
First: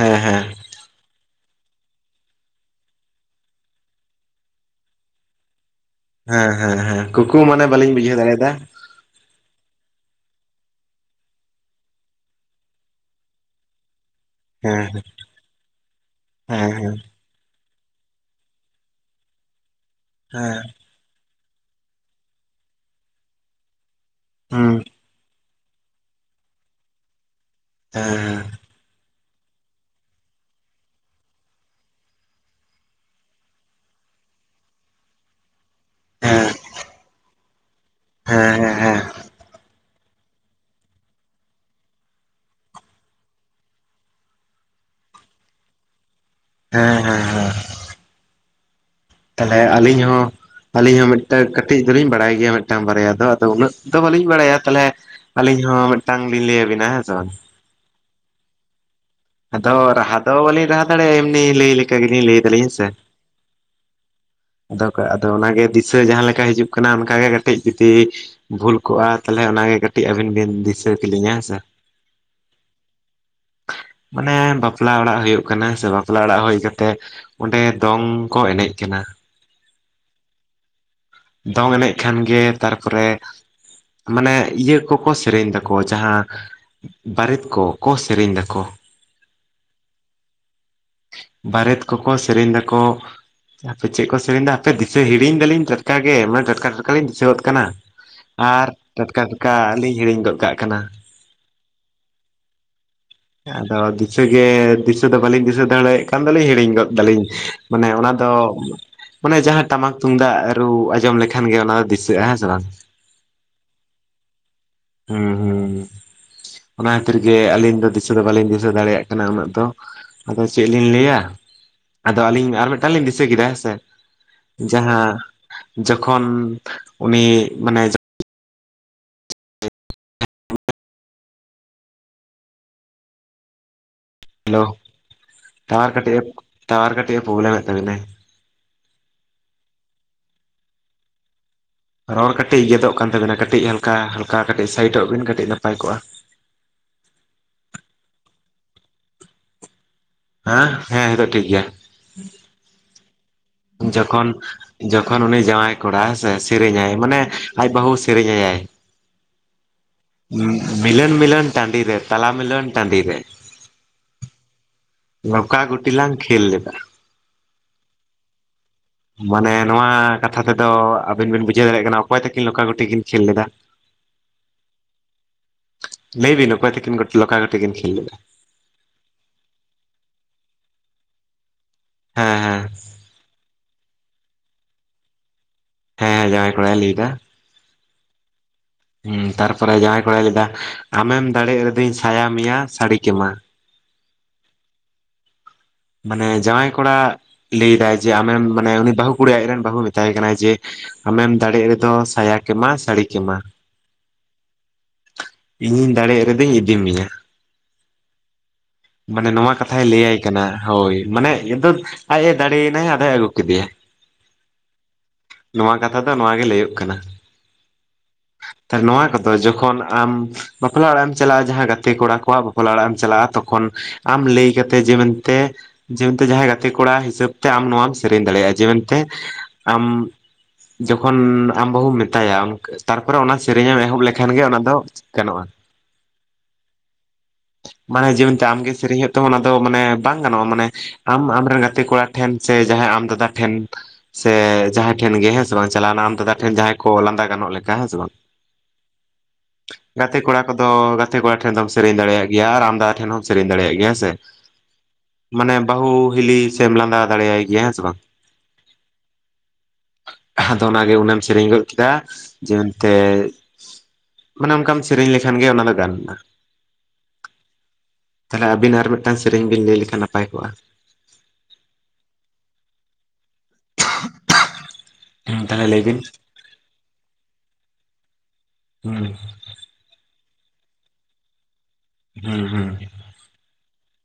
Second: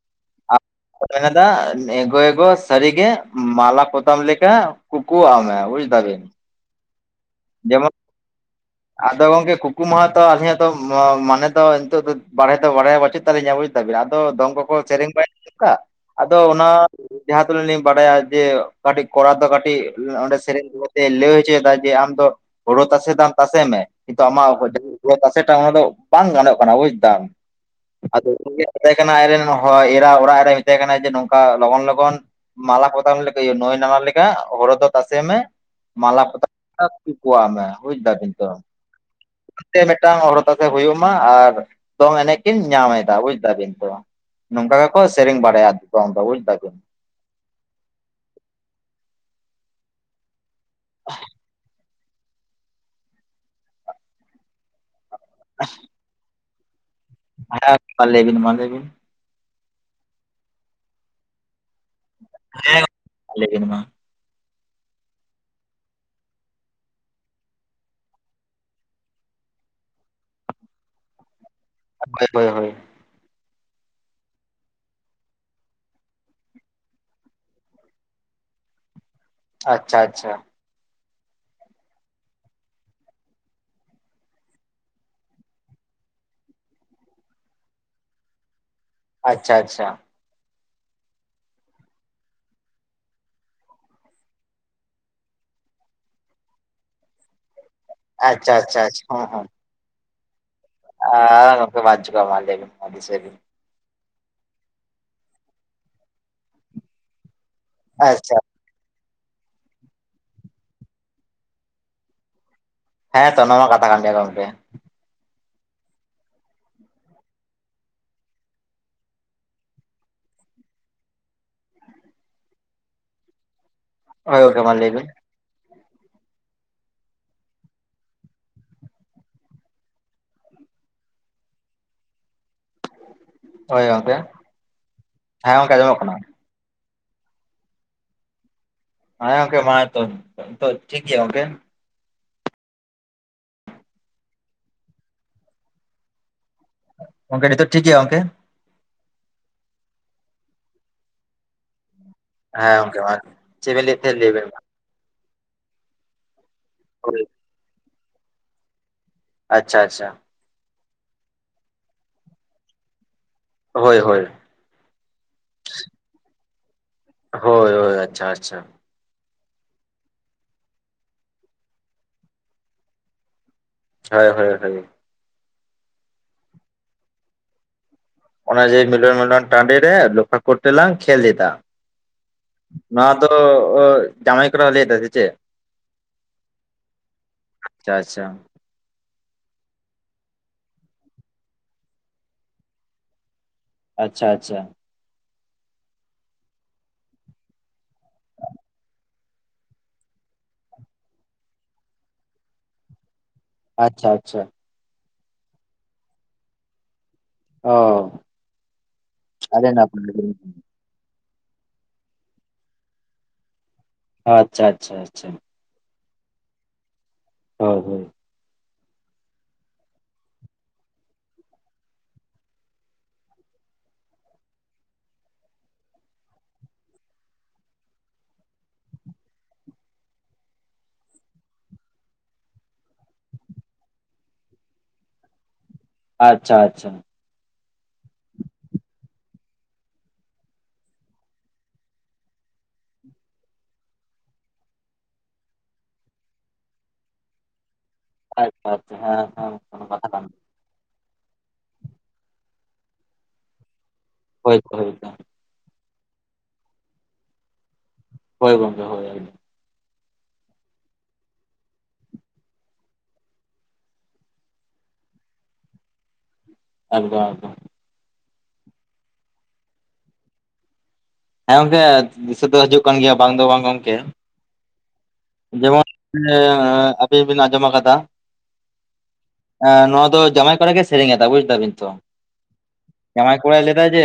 ᱦᱮᱸ ᱦᱮᱸ ᱟᱨ ᱢᱮᱱᱮᱫᱟ ᱮᱜᱳ ᱮᱜᱳ ᱥᱟᱹᱨᱤᱜᱮ ᱢᱟᱞᱟ ᱯᱚᱛᱟᱢ ᱞᱮᱠᱟ ᱠᱩᱠᱩᱣᱟᱜ ᱢᱮ ᱵᱩᱡ ᱫᱟᱵᱤᱱ ᱦᱮᱸ ᱦᱮᱸ ᱦᱮᱸ ᱠᱩᱠᱩ ᱢᱟᱱᱮ ᱡᱮᱢᱚᱱ ᱵᱟᱹᱞᱤᱧ ᱵᱩᱡᱷᱟᱹᱣ ᱫᱟᱲᱮᱭᱟᱫᱟ ᱟᱫᱚ ᱜᱚᱢᱠᱮ ᱠᱩᱠᱩ ᱢᱟᱱᱮ ᱛᱚ ᱟᱞᱤᱧ ᱛᱚ ᱢᱟᱱᱮ ᱫᱚ ᱱᱤᱛᱚᱜ ᱫᱚ ᱵᱟᱲᱟᱭ ᱫᱚ ᱵᱟᱲᱟᱭ ᱯᱟᱪᱩᱫ ᱛᱟᱞᱤᱧᱟ ᱟᱫᱚ ᱫᱚᱝ ᱠᱚᱠᱚ ᱦᱮᱸ ᱥᱮᱨᱮᱧ ᱠᱟᱜ ᱟᱫᱚ ᱚᱱᱟ ᱦᱮᱸ ᱡᱟᱦᱟᱸ ᱛᱩᱞᱩᱡ ᱞᱤᱧ ᱵᱟᱰᱟᱭᱟ ᱡᱮ ᱠᱟᱹᱴᱤᱡ ᱠᱚᱲᱟ ᱫᱚ ᱠᱟᱹᱴᱤᱡ ᱚᱸᱰᱮ ᱦᱮᱸ ᱥᱮᱨᱮᱧ ᱛᱮ ᱞᱟᱹᱭ ᱦᱚᱪᱚᱭᱮᱫᱟ ᱡᱮ ᱦᱩᱲᱩ ᱛᱟᱥᱮᱫᱟᱢ ᱛᱟᱥᱮ ᱢᱮ ᱠᱤᱱᱛᱩ ᱟᱜ ᱦᱩᱸ ᱦᱩᱲᱩ ᱥᱮᱴᱟ ᱚᱱᱟ ᱫᱚ ᱵᱟᱝ ᱜᱟᱱᱚᱜ ᱠᱟᱱᱟ ᱵᱩᱡᱽᱫᱟᱢ ᱟᱫᱚ ᱦᱮᱸ ᱢᱮᱛᱟᱭ ᱠᱟᱱᱟ ᱟᱡᱨᱮᱱ ᱦᱚᱲ ᱮᱨᱟ ᱚᱲᱟᱜ ᱨᱮᱭ ᱢᱮᱛᱟᱭ ᱠᱟᱱᱟ ᱡᱮ ᱱᱚᱝᱠᱟ ᱞᱚᱜᱚᱱ ᱞᱚᱜᱚᱱ ᱢᱟᱞᱟ ᱯᱚᱛᱟᱢ ᱞᱮᱠᱟ ᱤᱭᱟᱹ ᱱᱟᱸᱭ ᱱᱟᱞᱟ ᱞᱮᱠᱟ ᱦᱳᱲᱳ ᱫᱚ ᱛᱟᱥᱮ ᱢᱮ ᱦᱮᱸ ᱢᱟᱞᱟ ᱯᱚᱛᱟᱢ ᱦᱮᱸ ᱠᱩᱠᱩᱣᱟᱜ ᱢᱮ ᱵᱩᱡᱫᱟᱵᱤᱱ ᱛᱚ, ᱦᱮᱸ ᱦᱮᱸ [unintelligible] ᱢᱤᱫᱴᱟᱝ ᱦᱚᱨᱦᱚᱛᱟᱥᱮ ᱦᱩᱭᱩᱜ ᱢᱟ ᱟᱨ ᱫᱚᱝ ᱮᱱᱮᱡ ᱠᱤᱱ ᱧᱟᱢ ᱮᱫᱟ ᱵᱩᱡ ᱫᱟᱵᱤᱱ ᱛᱚ᱾ ᱱᱚᱝᱠᱟ ᱜᱮᱠᱚ ᱥᱮᱨᱮᱧ ᱵᱟᱲᱟᱭᱟ ᱟᱢ ᱫᱚ ᱵᱩᱡ ᱫᱟᱵᱤᱱ᱾ ᱦᱮᱸ ᱦᱮᱸ ᱦᱮᱸ ᱦᱮᱸ᱾ ᱛᱟᱦᱚᱞᱮ ᱟᱹᱞᱤᱧ ᱦᱚᱸ ᱟᱹᱞᱤᱧ ᱦᱚᱸ ᱢᱤᱫᱴᱮᱱ ᱠᱟᱹᱴᱤᱡ ᱫᱚ ᱞᱤᱧ ᱵᱟᱲᱟᱭ ᱜᱮᱭᱟ ᱢᱤᱫᱴᱟᱝ ᱵᱟᱨᱭᱟ ᱫᱚ ᱟᱫᱚ ᱩᱱᱟᱹᱜ ᱫᱚ ᱵᱟᱹᱞᱤᱧ ᱵᱟᱲᱟᱭᱟ ᱛᱟᱦᱚᱞᱮ ᱟᱞᱤᱧ ᱦᱚᱸ ᱢᱤᱫᱴᱟᱝ ᱵᱤᱱ ᱞᱮᱭᱟ ᱵᱤᱱᱟ ᱟᱵᱤᱱ ᱦᱮᱸ ᱥᱮ ᱵᱟᱝ? ᱦᱮᱸ ᱢᱟ ᱞᱟᱹᱭᱵᱤᱱ ᱢᱟ ᱞᱮᱭᱵᱤᱱ᱾ ᱟᱫᱚ ᱨᱟᱦᱟ ᱫᱚ ᱵᱟᱹᱞᱤᱧ ᱨᱟᱦᱟ ᱫᱟᱲᱮᱭᱟᱜᱼᱟ ᱮᱢᱱᱤ ᱞᱟᱹᱭ ᱞᱮᱠᱟ ᱜᱮᱞᱤᱧ ᱞᱟᱹᱭ ᱫᱟᱞᱤᱧ ᱦᱮᱸᱥᱮ᱾ ᱞᱮ ᱵᱤᱱ ᱢᱟ᱾ ᱟᱫᱚ ᱠᱟ ᱟᱫᱚ ᱚᱱᱟᱜᱮ ᱫᱤᱥᱟᱹ ᱡᱟᱦᱟᱸ ᱞᱮᱠᱟ ᱦᱤᱡᱩᱜ ᱠᱟᱱᱟ ᱚᱱᱠᱟᱜᱮ ᱠᱟᱹᱴᱤᱡ ᱡᱩᱫᱤ ᱵᱷᱩᱞ ᱠᱚᱜᱼᱟ ᱛᱟᱦᱚᱞᱮ ᱚᱱᱟᱜᱮ ᱠᱟᱹᱴᱤᱡ ᱟᱹᱵᱤᱱ ᱵᱤᱱ ᱫᱤᱥᱟᱹ ᱠᱮᱞᱤᱧᱟ ᱦᱮᱸᱥᱮ᱾ [unintelligible] ᱦᱳᱭ ᱦᱳᱭ ᱦᱳᱭ᱾ ᱢᱟᱱᱮ ᱵᱟᱯᱞᱟ ᱚᱲᱟᱜ ᱦᱩᱭᱩᱜ ᱠᱟᱱᱟ ᱥᱮ ᱵᱟᱯᱞᱟ ᱚᱲᱟᱜ ᱦᱩᱭ ᱠᱟᱛᱮ ᱚᱸᱰᱮ ᱫᱚᱝ ᱠᱚ ᱮᱱᱮᱡ ᱠᱟᱱᱟ᱾ ᱟᱪᱪᱷᱟ ᱟᱪᱪᱷᱟ᱾ ᱫᱚᱝ ᱮᱱᱮᱡ ᱠᱷᱟᱱᱜᱮ ᱛᱟᱨᱯᱚᱨᱮ ᱢᱟᱱᱮ ᱤᱭᱟᱹ ᱠᱚᱠᱚ ᱥᱮᱨᱮᱧ ᱫᱟᱠᱚ ᱡᱟᱦᱟᱸ ᱵᱟᱨᱮᱛ ᱠᱚ ᱠᱚ ᱥᱮᱨᱮᱧ ᱫᱟᱠᱚ ᱟᱪᱪᱷᱟ ᱟᱪᱪᱷᱟ᱾ [inaudible] ᱵᱟᱨᱮᱛ ᱠᱚᱠᱚ ᱥᱮᱨᱮᱧ ᱫᱟᱠᱚ, ᱦᱟᱯᱮ ᱪᱮᱫ ᱠᱚ ᱥᱮᱨᱮᱧ ᱫᱟ ᱦᱟᱯᱮ ᱫᱤᱥᱟᱹ ᱦᱤᱲᱤᱧ ᱫᱟᱞᱤᱧ ᱪᱮᱫ ᱠᱟ ᱜᱮ ᱢᱟᱱᱮ ᱴᱟᱴᱠᱟ ᱴᱟᱴᱠᱟ ᱞᱤᱧ ᱫᱤᱥᱟᱹᱣ ᱜᱚᱫ ᱠᱟᱱᱟ, ᱟᱪᱪᱷᱟ ᱟᱨ ᱟᱪᱪᱷᱟ ᱟᱪᱪᱷᱟ ᱴᱟᱴᱠᱟ ᱦᱚᱸ ᱦᱚᱸ ᱴᱟᱴᱠᱟ ᱟᱞᱤᱧ ᱦᱤᱲᱤᱧ ᱜᱚᱫ ᱠᱟᱜ ᱠᱟᱱᱟ᱾ ᱟᱨ ᱚᱱᱠᱟ ᱵᱟᱝ ᱪᱤᱠᱹᱟ ᱢᱟ ᱞᱹᱭ ᱵᱤᱱ ᱢᱟ ᱫᱤᱥᱟᱹᱭ ᱵᱤᱱ᱾ ᱟᱫᱚ ᱫᱤᱥᱟᱹᱜᱮ ᱫᱤᱥᱟᱹ ᱫᱚ ᱵᱟᱹᱞᱤᱧ ᱫᱤᱥᱟᱹ ᱫᱟᱲᱮᱭᱟᱜ ᱠᱟᱱ ᱫᱟ ᱞᱤᱧ ᱦᱤᱲᱤᱧ ᱜᱚᱫ ᱫᱟᱹᱞᱤᱧ᱾ ᱢᱟᱱᱮ ᱚᱱᱟ ᱫᱚ ᱟᱪᱪᱷᱟ ᱢᱟᱱᱮ ᱡᱟᱦᱟᱸ ᱴᱟᱢᱟᱠ ᱛᱩᱢᱫᱟᱜ ᱨᱩ ᱟᱸᱡᱚᱢ ᱞᱮᱠᱷᱟᱱ ᱜᱮ ᱚᱱᱟ ᱫᱚ ᱫᱤᱥᱟᱹᱜᱼᱟ ᱦᱮᱸᱥᱮ ᱵᱟᱝ? ᱦᱮᱸᱛᱚ ᱚᱱᱟ ᱢᱟ ᱠᱟᱛᱷᱟ ᱠᱟᱱ ᱜᱮᱭᱟ ᱜᱚᱢᱠᱮ᱾ ᱦᱩᱸ ᱦᱩᱸ᱾ ᱚᱱᱟ ᱠᱷᱟᱹᱛᱤᱨ ᱜᱮ ᱟᱹᱞᱤᱧ ᱫᱚ ᱫᱤᱥᱟᱹ ᱫᱚ ᱵᱟᱹᱞᱤᱧ ᱫᱤᱥᱟᱹ ᱫᱟᱲᱮᱭᱟᱜ ᱠᱟᱱᱟ ᱩᱱᱟᱹᱜ ᱫᱚ᱾ ᱟᱫᱚ ᱪᱮᱜ ᱞᱤᱧ ᱞᱟᱹᱭᱟ ᱟᱫᱚ ᱟᱹᱞᱤᱧ ᱟᱨ ᱢᱤᱫᱴᱟᱝ ᱞᱤᱧ ᱫᱤᱥᱟᱹ ᱠᱮᱫᱟ ᱦᱮᱸᱥᱮ ᱦᱳᱭ ᱜᱚᱢᱠᱮ ᱢᱟ ᱞᱟᱹᱭ ᱵᱤᱱ᱾ ᱡᱟᱦᱟᱸ ᱡᱚᱠᱷᱚᱱ ᱩᱱᱤ ᱢᱟᱱᱮ ᱡᱚ ᱦᱳᱭ ᱜᱚᱫᱠᱮ᱾ ᱦᱮᱞᱳ ᱴᱟᱣᱟᱨ ᱠᱟᱹᱴᱤᱡ ᱮ ᱴᱟᱣᱟᱨ ᱠᱟᱹᱴᱤᱡ ᱮ ᱯᱨᱳᱚᱵᱞᱮᱢ ᱮᱫ ᱛᱟᱵᱤᱱᱟᱭ᱾ ᱦᱮᱸ ᱜᱚᱝᱠᱮ ᱢᱟ ᱱᱤᱛᱳᱜ ᱱᱤᱛᱳᱜ ᱴᱷᱤᱠ ᱜᱮᱭᱟ ᱜᱚᱝᱠᱮ? ᱨᱚᱲ ᱠᱟᱹᱴᱤᱡ ᱜᱮᱫᱚᱜ ᱠᱟᱱ ᱛᱟᱵᱤᱱᱟ ᱠᱟᱹᱴᱤᱡ ᱦᱟᱞᱠᱟ ᱦᱟᱞᱠᱟ ᱠᱟᱴᱤᱡ ᱥᱟᱭᱤᱰᱚᱜ ᱵᱤᱱ ᱠᱟᱹᱴᱤᱡ ᱱᱟᱯᱟᱭ ᱠᱚᱜᱼᱟ᱾ ᱜᱚᱝᱜᱮ ᱱᱤᱛᱚᱜ ᱴᱷᱤᱠ ᱜᱮᱭᱟ ᱜᱚᱝᱠᱮ? ᱦᱮᱸ ᱦᱮᱸ ᱱᱤᱛᱹᱜ ᱴᱷᱤᱠ ᱜᱮᱭᱟ᱾ ᱦᱮᱸ ᱜᱚᱢᱠᱮ [unintelligible] ᱡᱚᱠᱷᱚᱱ ᱡᱚᱠᱷᱚᱱ ᱩᱱᱤ ᱡᱟᱶᱟᱭ ᱠᱚᱲᱟᱭ ᱦᱮᱸᱥᱮ ᱥᱮᱨᱮᱧᱟᱭ ᱢᱟᱱᱮ ᱟᱡ ᱵᱟᱹᱦᱩᱭ ᱥᱮᱨᱮᱧ ᱟᱭᱟᱭ, ᱟᱪᱪᱷᱟ ᱟᱪᱪᱷᱟ᱾ ᱦᱩᱸ ᱢᱤᱞᱚᱱ ᱢᱤᱞᱚᱱ ᱴᱟᱺᱰᱤ ᱨᱮ ᱛᱟᱞᱟ ᱢᱤᱞᱚᱱ ᱴᱟᱺᱰᱤ ᱨᱮ, ᱦᱳᱭ ᱦᱳᱭ, ᱞᱚᱠᱟ ᱜᱩᱴᱤᱞᱟᱝ ᱠᱷᱮᱞ ᱞᱮᱫᱟ, ᱦᱳᱭ ᱦᱳᱭ ᱟᱪᱪᱷᱟ ᱟᱪᱪᱷᱟ, ᱢᱟᱱᱮ ᱱᱚᱣᱟ ᱠᱟᱛᱷᱟ ᱛᱮᱫᱚ ᱟᱹᱵᱤᱱ ᱵᱤᱱ ᱵᱩᱡᱷᱟᱹᱣ ᱫᱟᱲᱮᱭᱟᱜ ᱠᱟᱱᱟ ᱚᱠᱚᱭ ᱛᱟᱠᱤᱱ ᱞᱳᱠᱟ ᱜᱩᱴᱤ ᱠᱤᱱ ᱠᱷᱮᱞ ᱞᱮᱫᱟ, [unintelligible] ᱦᱳᱭ ᱦᱳᱭ ᱦᱳᱭ, ᱞᱮᱭ ᱵᱤᱱ ᱚᱠᱚᱭ ᱛᱟᱠᱤᱱ ᱞᱚᱠᱟ ᱜᱚᱴᱤ ᱠᱤᱱ ᱠᱷᱮᱞ ᱞᱮᱫᱟ, ᱚᱱᱟ ᱡᱮ ᱢᱤᱞᱚᱱ ᱢᱤᱞᱚᱱ ᱴᱟᱺᱰᱤ ᱨᱮ ᱞᱚᱠᱷᱟ ᱠᱚᱴᱤ ᱞᱟᱝ ᱠᱷᱮᱞ ᱞᱮᱫᱟ, ᱦᱮᱸ ᱦᱮᱸ ᱱᱚᱣᱟ ᱫᱚ ᱡᱟᱶᱟᱭ ᱠᱚᱲᱟ ᱞᱟᱹᱭ ᱫᱟ ᱥᱮ ᱪᱮᱫ, ᱦᱮᱸ ᱦᱮᱸ ᱡᱟᱶᱟᱭ ᱠᱚᱲᱟᱭ ᱞᱟᱹᱭ ᱮᱫᱟ, ᱟᱪᱪᱷᱟ ᱟᱪᱪᱷᱟ, ᱦᱮᱸ ᱛᱟᱨᱯᱚᱨᱮ ᱡᱟᱶᱟᱭ ᱠᱚᱲᱟᱭ ᱞᱟᱹᱭᱫᱟ ᱟᱢᱮᱢ ᱫᱟᱲᱮᱜ ᱨᱮᱫᱚᱩᱧ ᱥᱟᱭᱟ ᱢᱮᱭᱟ ᱥᱟᱹᱲᱤ ᱠᱮᱢᱟ, ᱟᱪᱪᱷᱟ ᱟᱪᱪᱷᱟ, ᱢᱟᱱᱮ ᱡᱟᱶᱟᱭ ᱠᱚᱲᱟ ᱞᱟᱹᱭᱫᱟᱭ ᱡᱮ ᱟᱢᱮᱢ ᱢᱟᱱᱮ ᱩᱱᱤ ᱵᱟᱹᱦᱩ ᱠᱩᱲᱤ ᱟᱡᱨᱮᱱ ᱵᱟᱹᱦᱩ ᱢᱮᱛᱟᱭ ᱠᱟᱱᱟᱭ ᱡᱮ, ᱟᱢᱮᱢ ᱫᱟᱲᱮᱜ ᱨᱮᱫᱚ ᱥᱟᱭᱟ ᱠᱮᱢᱟ ᱥᱟᱹᱲᱤ ᱠᱮᱢᱟ, ᱟᱪᱪᱷᱟ ᱟᱪᱪᱷᱟ, ᱤᱧᱤᱧ ᱫᱟᱲᱮᱜ ᱨᱮᱫᱩᱧ ᱤᱫᱤ ᱢᱮᱭᱟ, ᱚ ᱢᱟᱱᱮ ᱱᱚᱣᱟ ᱟᱹᱰᱤ ᱠᱟᱛᱷᱟᱭ ᱱᱟᱯᱟᱭ ᱞᱟᱹᱭᱟᱭ ᱟᱹᱰᱤ ᱠᱟᱱᱟ, ᱱᱟᱯᱟᱭ ᱦᱳᱭ ᱢᱟᱱᱮ ᱡᱩᱫᱟᱹᱫ ᱟᱡ ᱮ ᱫᱟᱹᱲᱮᱭ ᱱᱟᱭ ᱟᱫᱚᱭ ᱟᱹᱜᱩ ᱠᱤᱫᱤᱭᱟ ᱚ- ᱟᱪᱪᱷᱟ ᱟᱪᱪᱷᱟ ᱟᱪᱪᱷᱟ, ᱱᱚᱣᱟ ᱠᱟᱛᱷᱟ ᱫᱚ ᱱᱚᱣᱟ ᱜᱮ ᱞᱟᱹᱭᱳᱹᱜ ᱠᱟᱱᱟ, ᱦᱳᱭ ᱦᱳᱭ, ᱛᱟᱦᱞᱮ ᱱᱚᱣᱟ ᱠᱚᱫᱚ ᱡᱚᱠᱷᱚᱱ ᱟᱢ, ᱵᱟᱯᱞᱟ ᱚᱲᱟᱜ ᱮᱢ ᱪᱟᱞᱟᱜᱼᱟ ᱡᱟᱦᱟᱸ ᱜᱟᱛᱮ ᱠᱚᱲᱟ ᱠᱚᱣᱟᱜ ᱵᱟᱯᱞᱟ ᱚᱲᱟᱜ ᱮᱢ ᱪᱟᱞᱟᱜᱼᱟ ᱛᱚᱠᱷᱚᱱ ᱟᱢ ᱞᱟᱹᱭ ᱠᱟᱛᱮ ᱡᱮᱢ, ᱛᱮ ᱡᱮᱦᱮᱸᱛᱩ ᱡᱟᱦᱟᱸᱭ ᱜᱟᱛᱮ ᱠᱚᱲᱟ ᱦᱤᱥᱟᱹᱵ ᱛᱮ ᱟᱢ ᱱᱚᱣᱟᱢ ᱥᱮᱨᱮᱧ ᱫᱟᱲᱮᱭᱟᱜᱼᱟ ᱡᱮᱢᱚᱱᱛᱮ, ᱟᱢ, ᱡᱚᱠᱷᱚᱱ ᱟᱢ ᱵᱟᱹᱦᱩᱢ ᱢᱮᱛᱟᱭᱟ ᱛᱟᱨᱯᱚᱨᱮ ᱚᱱᱟ ᱥᱮᱨᱮᱧ ᱮᱢ ᱮᱦᱚᱵ ᱞᱮᱠᱷᱟᱱ ᱜᱮ ᱚᱱᱟ ᱫᱚ, ᱜᱟᱱᱚᱜᱼᱟ, ᱟᱪᱪᱷᱟ ᱟᱪᱪᱷᱟ, ᱵᱟᱝ-ᱟ ᱡᱮᱦᱮᱛᱩ ᱟᱢᱜᱮ ᱠᱤᱨᱤᱧ ᱦᱩᱭᱩᱜ ᱛᱟᱢᱟ ᱚᱱᱟ ᱫᱚ ᱢᱟᱱᱮ, ᱵᱟᱝ ᱜᱟᱱᱚᱜᱼᱟ ᱢᱟᱱᱮ ᱟᱢ ᱟᱢᱨᱮᱱ ᱜᱟᱛᱮ ᱠᱚᱲᱟ ᱴᱷᱮᱱ ᱥᱮ ᱡᱟᱦᱟᱸᱭ ᱟᱢ ᱫᱟᱫᱟ ᱴᱷᱮᱱ, ᱥᱮ ᱡᱟᱦᱟᱸᱭ ᱴᱷᱮᱱ ᱜᱮ ᱦᱮᱸ ᱥᱮ ᱵᱟᱝ ᱪᱟᱞᱟᱣᱱᱟ ᱟᱢ ᱫᱟᱫᱟ ᱴᱷᱮᱱ ᱡᱟᱦᱟᱸᱭ ᱠᱚ ᱞᱟᱸᱫᱟ ᱜᱟᱱᱚᱜ ᱞᱮᱠᱟ ᱦᱮᱸ ᱥᱮ ᱵᱟᱝ, ᱟᱪᱪᱷᱟ ᱟᱪᱪᱷᱟ ᱦᱮᱸ ᱦᱮᱸ ᱠᱟᱛᱷᱟ ᱠᱟᱱᱟ, ᱟᱫᱚ ᱜᱟᱛᱮ ᱠᱚᱲᱟ ᱴᱷᱮᱱ ᱫᱚᱚᱢ ᱥᱮᱨᱮᱧ ᱫᱟᱲᱮᱭᱟᱜ ᱜᱮᱭᱟ ᱟᱢᱫᱟ ᱴᱷᱮᱱ ᱦᱚᱸᱢ ᱥᱮᱨᱮᱧ ᱫᱟᱲᱮᱭᱟᱜ ᱜᱮᱭᱟ ᱦᱮᱸ ᱥᱮ, ᱦᱳᱭᱛᱳ [inaudible] ᱢᱟᱱᱮ ᱵᱟᱹᱦᱩ ᱦᱤᱞᱤ ᱥᱮᱢ ᱞᱟᱸᱫᱟ ᱫᱟᱲᱮᱭᱟᱭ ᱜᱮᱭᱟ ᱦᱮᱸ ᱥᱮ ᱵᱟᱝ, ᱦᱳᱭ ᱜᱚᱢᱠᱮ ᱦᱚᱭ ᱦᱚᱭ, ᱟᱫᱚ ᱚᱱᱟᱜᱮ ᱚᱱᱟᱢ ᱥᱮᱨᱮᱧ ᱜᱚᱫ ᱠᱮᱫᱟ ᱡᱮ ᱢᱮᱱᱛᱮ, ᱢᱟᱱᱮ ᱚᱱᱠᱟᱢ ᱥᱮᱨᱮᱧ ᱞᱮᱠᱷᱟᱱ ᱜᱮ ᱚᱱᱟ ᱫᱚ ᱜᱟᱱ ᱮᱱᱟ, ᱮᱠᱫᱚᱢ ᱮᱠᱫᱚᱢ, ᱛᱟᱦᱞᱮ ᱟᱵᱤᱱ ᱟᱨ ᱢᱤᱫᱴᱟᱱ ᱥᱮᱨᱮᱧ ᱵᱤᱱ ᱞᱟᱹᱭ ᱞᱮᱠᱷᱟᱱ ᱱᱟᱯᱟᱭ ᱠᱚᱜᱼᱟ, ᱦᱮᱸ ᱜᱚᱝᱠᱮ ᱫᱤᱥᱟᱹ ᱫᱚ ᱦᱤᱡᱩᱜ ᱠᱟᱱ ᱜᱮᱭᱟ ᱵᱟᱝ ᱫᱚ ᱵᱟᱝ ᱜᱚᱝᱠᱮ, ᱛᱟᱦᱞᱮ ᱞᱟᱹᱭ ᱵᱤᱱ, ᱮᱸ ᱟᱵᱤᱱ ᱵᱤᱱ ᱟᱸᱡᱚᱢ ᱟᱠᱟᱫᱟ, ᱦᱩᱸ ᱦᱩᱸ᱾ ᱮ ᱱᱚᱣᱟ ᱫᱚ ᱡᱟᱢᱟᱭ ᱠᱚᱲᱟ ᱜᱮ ᱥᱮᱨᱮᱧ ᱮᱫᱟ ᱵᱩᱡ ᱫᱟᱵᱤᱱ ᱛᱚ᱾ ᱦᱩᱸ ᱦᱩᱸ᱾ ᱡᱟᱣᱟᱸᱭ ᱠᱚᱲᱟᱭ ᱞᱟᱹᱭᱟᱫᱟ ᱡᱮ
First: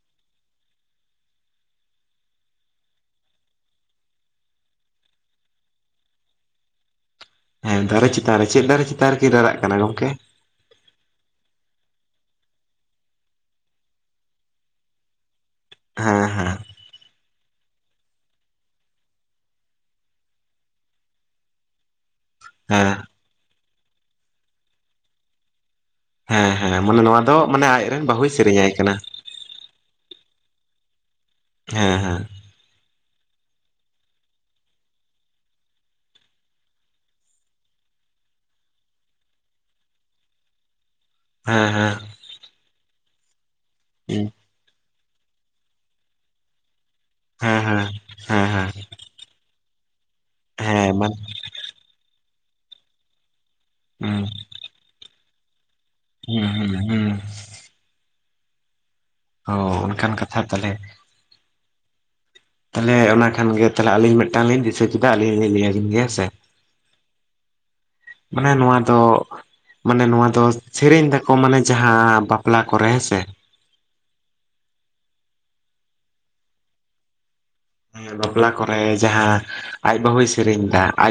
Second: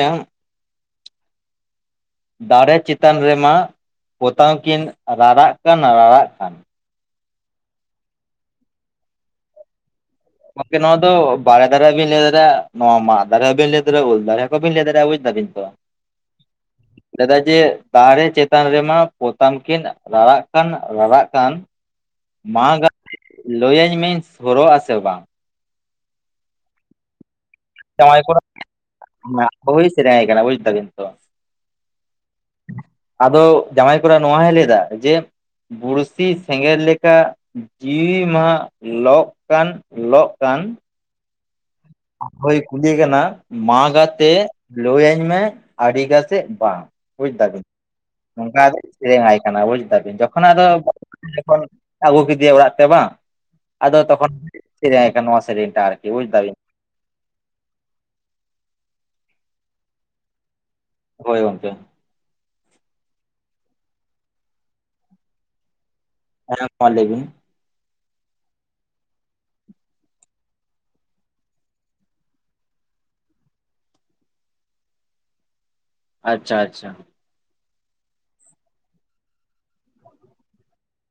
ᱫᱟᱲᱮ ᱪᱮᱛᱟᱱ ᱨᱮᱢᱟ ᱯᱚᱛᱟᱢ ᱠᱤᱱ ᱨᱟᱨᱟᱜ ᱠᱟᱱ ᱱᱟ ᱨᱟᱨᱟᱜ ᱠᱟᱱ᱾ ᱦᱮᱸ ᱫᱟᱨᱮ ᱪᱮᱛᱟᱱ ᱨᱮ ᱪᱮᱫ ᱫᱟᱨᱮ ᱪᱮᱛᱟᱱ ᱨᱮᱠᱤᱱ ᱨᱟᱨᱟᱜ ᱠᱟᱱᱟ ᱜᱚᱝᱠᱮ? ᱜᱚᱝᱠᱮ ᱱᱚᱣᱟ ᱫᱚ ᱵᱟᱲᱮ ᱫᱟᱨᱮ ᱦᱚᱸ ᱵᱤᱱ ᱞᱟᱹᱭ ᱫᱟᱲᱮᱜᱼᱟ, ᱱᱚᱣᱟ ᱢᱟᱜ ᱫᱟᱨᱮ ᱦᱚᱸ ᱵᱤᱱ ᱞᱟᱹᱭ ᱫᱟᱲᱮᱜᱼᱟ ᱩᱞ ᱫᱟᱨᱮ ᱦᱚᱸ ᱠᱚ ᱵᱤᱱ ᱞᱟᱹᱭ ᱫᱟᱲᱮᱜᱼᱟ, ᱵᱩᱡᱽ ᱫᱟᱵᱤᱱ ᱛᱚ᱾ ᱦᱮᱸ ᱦᱮᱸ᱾ ᱞᱮᱫᱟᱭ ᱡᱮ ᱫᱟᱨᱮ ᱪᱮᱛᱟᱱ ᱨᱮᱢᱟ ᱯᱚᱛᱟᱢ ᱠᱤᱱ ᱨᱟᱨᱟᱜ ᱠᱟᱱ ᱨᱟᱨᱟᱜ ᱠᱟᱱ᱾ ᱢᱟ ᱜᱟ ᱦᱮᱸ ᱞᱟᱹᱭᱟᱹᱧ ᱢᱤᱧ ᱥᱳᱨᱚᱜ-ᱟ ᱥᱮ ᱵᱟᱝ? ᱦᱮᱸ ᱦᱮᱸ ᱢᱟᱱᱮ ᱱᱚᱣᱟ ᱫᱚ ᱢᱟᱱᱮ ᱟᱡᱨᱮᱱ ᱵᱟᱹᱦᱩᱭ ᱥᱮᱨᱮᱧ ᱟᱭ ᱠᱟᱱᱟ᱾ ᱢᱟᱱᱮ ᱟᱡ ᱵᱟᱹᱦᱩᱭ ᱥᱮᱨᱮᱧ-ᱟᱭ ᱠᱟᱱᱟ, ᱵᱚᱡᱽ ᱫᱟᱵᱤᱱ ᱛᱚ? ᱦᱮᱸ ᱦᱮᱸ᱾ ᱟᱫᱚ ᱡᱟᱶᱟᱭ ᱠᱚᱲᱟ ᱱᱚᱣᱟ ᱦᱚᱸᱭ ᱞᱟᱹᱭᱫᱟ ᱡᱮ ᱵᱩᱲᱥᱤ ᱥᱮᱸᱜᱮᱞ ᱞᱮᱠᱟ ᱡᱤᱣᱤ ᱢᱟ ᱞᱚᱜ ᱠᱟᱱ ᱞᱚᱜ ᱠᱟᱱ᱾ ᱦᱮᱸ ᱦᱮᱸ᱾ ᱟᱡ ᱵᱟᱹᱦᱩᱭ ᱠᱩᱞᱤᱭᱮ ᱠᱟᱱᱟ ᱢᱟ ᱦᱮᱸ ᱜᱟᱛᱮ ᱞᱟᱹᱭᱟᱹᱧ ᱢᱮ ᱟᱹᱰᱤᱜᱟᱛᱮᱫ ᱵᱟᱝ᱾ ᱵᱩᱡᱽ ᱦᱮᱸ ᱫᱟᱵᱤᱧ? ᱦᱮᱸ ᱦᱮᱸ ᱦᱮᱸ ᱦᱮᱸ ᱱᱚᱝᱠᱟ ᱦᱮᱸ ᱟᱫᱚᱭ ᱥᱮᱨᱮᱧᱟᱭ ᱠᱟᱱᱟ᱾ ᱵᱩᱡᱽ ᱫᱟᱵᱤᱱ? ᱡᱚᱠᱷᱚᱱ ᱟᱫᱚ ᱦᱮᱸ ᱦᱮᱸ ᱢᱟᱱ [inaudible] ᱟᱹᱜᱩ ᱠᱮᱫᱮᱭᱟ ᱚᱲᱟᱜ ᱛᱮ ᱵᱟᱝ, ᱟᱫᱚ ᱦᱩᱸ ᱛᱚᱠᱷᱚᱱ, ᱥᱮᱨᱮᱧ ᱟᱭ ᱠᱟᱱᱟ ᱱᱚᱣᱟ ᱥᱮᱨᱮᱧ ᱴᱟᱜ ᱟᱨᱠᱤ᱾ ᱵᱩᱡ ᱦᱩᱸ ᱫᱟᱵᱤᱱ ᱦᱩᱸ ᱦᱩᱸ᱾ ᱚ ᱚᱱᱠᱟᱱ ᱠᱟᱛᱷᱟ ᱛᱟᱞᱦᱮ᱾ ᱦᱳᱭ ᱜᱚᱝᱠᱮ᱾ ᱛᱟᱞᱦᱮ ᱚᱱᱟ ᱠᱷᱟᱱ ᱜᱮ ᱛᱟᱞᱦᱮ ᱟᱹᱞᱤᱧ ᱢᱤᱫᱴᱟᱝ ᱞᱤᱧ ᱫᱤᱥᱟᱹ ᱠᱮᱫᱟ ᱟᱹᱞᱤᱧ ᱞᱤᱧ ᱞᱟᱹᱭ ᱟᱹᱵᱤᱧ ᱜᱮ, ᱦᱮᱸ ᱥᱮ? ᱦᱮᱸ ᱢᱟ ᱞᱟᱹᱭ ᱵᱤᱱ᱾ ᱢᱟᱱᱮ ᱱᱚᱣᱟ ᱫᱚ ᱢᱟᱱᱮ ᱱᱚᱣᱟ ᱫᱚ ᱥᱮᱨᱮᱧ ᱫᱟᱠᱚ ᱢᱟᱱᱮ ᱡᱟᱦᱟᱸ ᱵᱟᱯᱞᱟ ᱠᱚᱨᱮ, ᱦᱮᱸ ᱥᱮ? ᱟᱪᱪᱷᱟ ᱟᱪᱪᱷᱟ᱾ ᱚᱱᱮ ᱵᱟᱯᱞᱟ ᱠᱚᱨᱮ ᱡᱟᱦᱟᱸ ᱟᱡ ᱵᱟᱹᱦᱩᱭ ᱥᱮᱨᱮᱧ ᱫᱟ, ᱟᱡ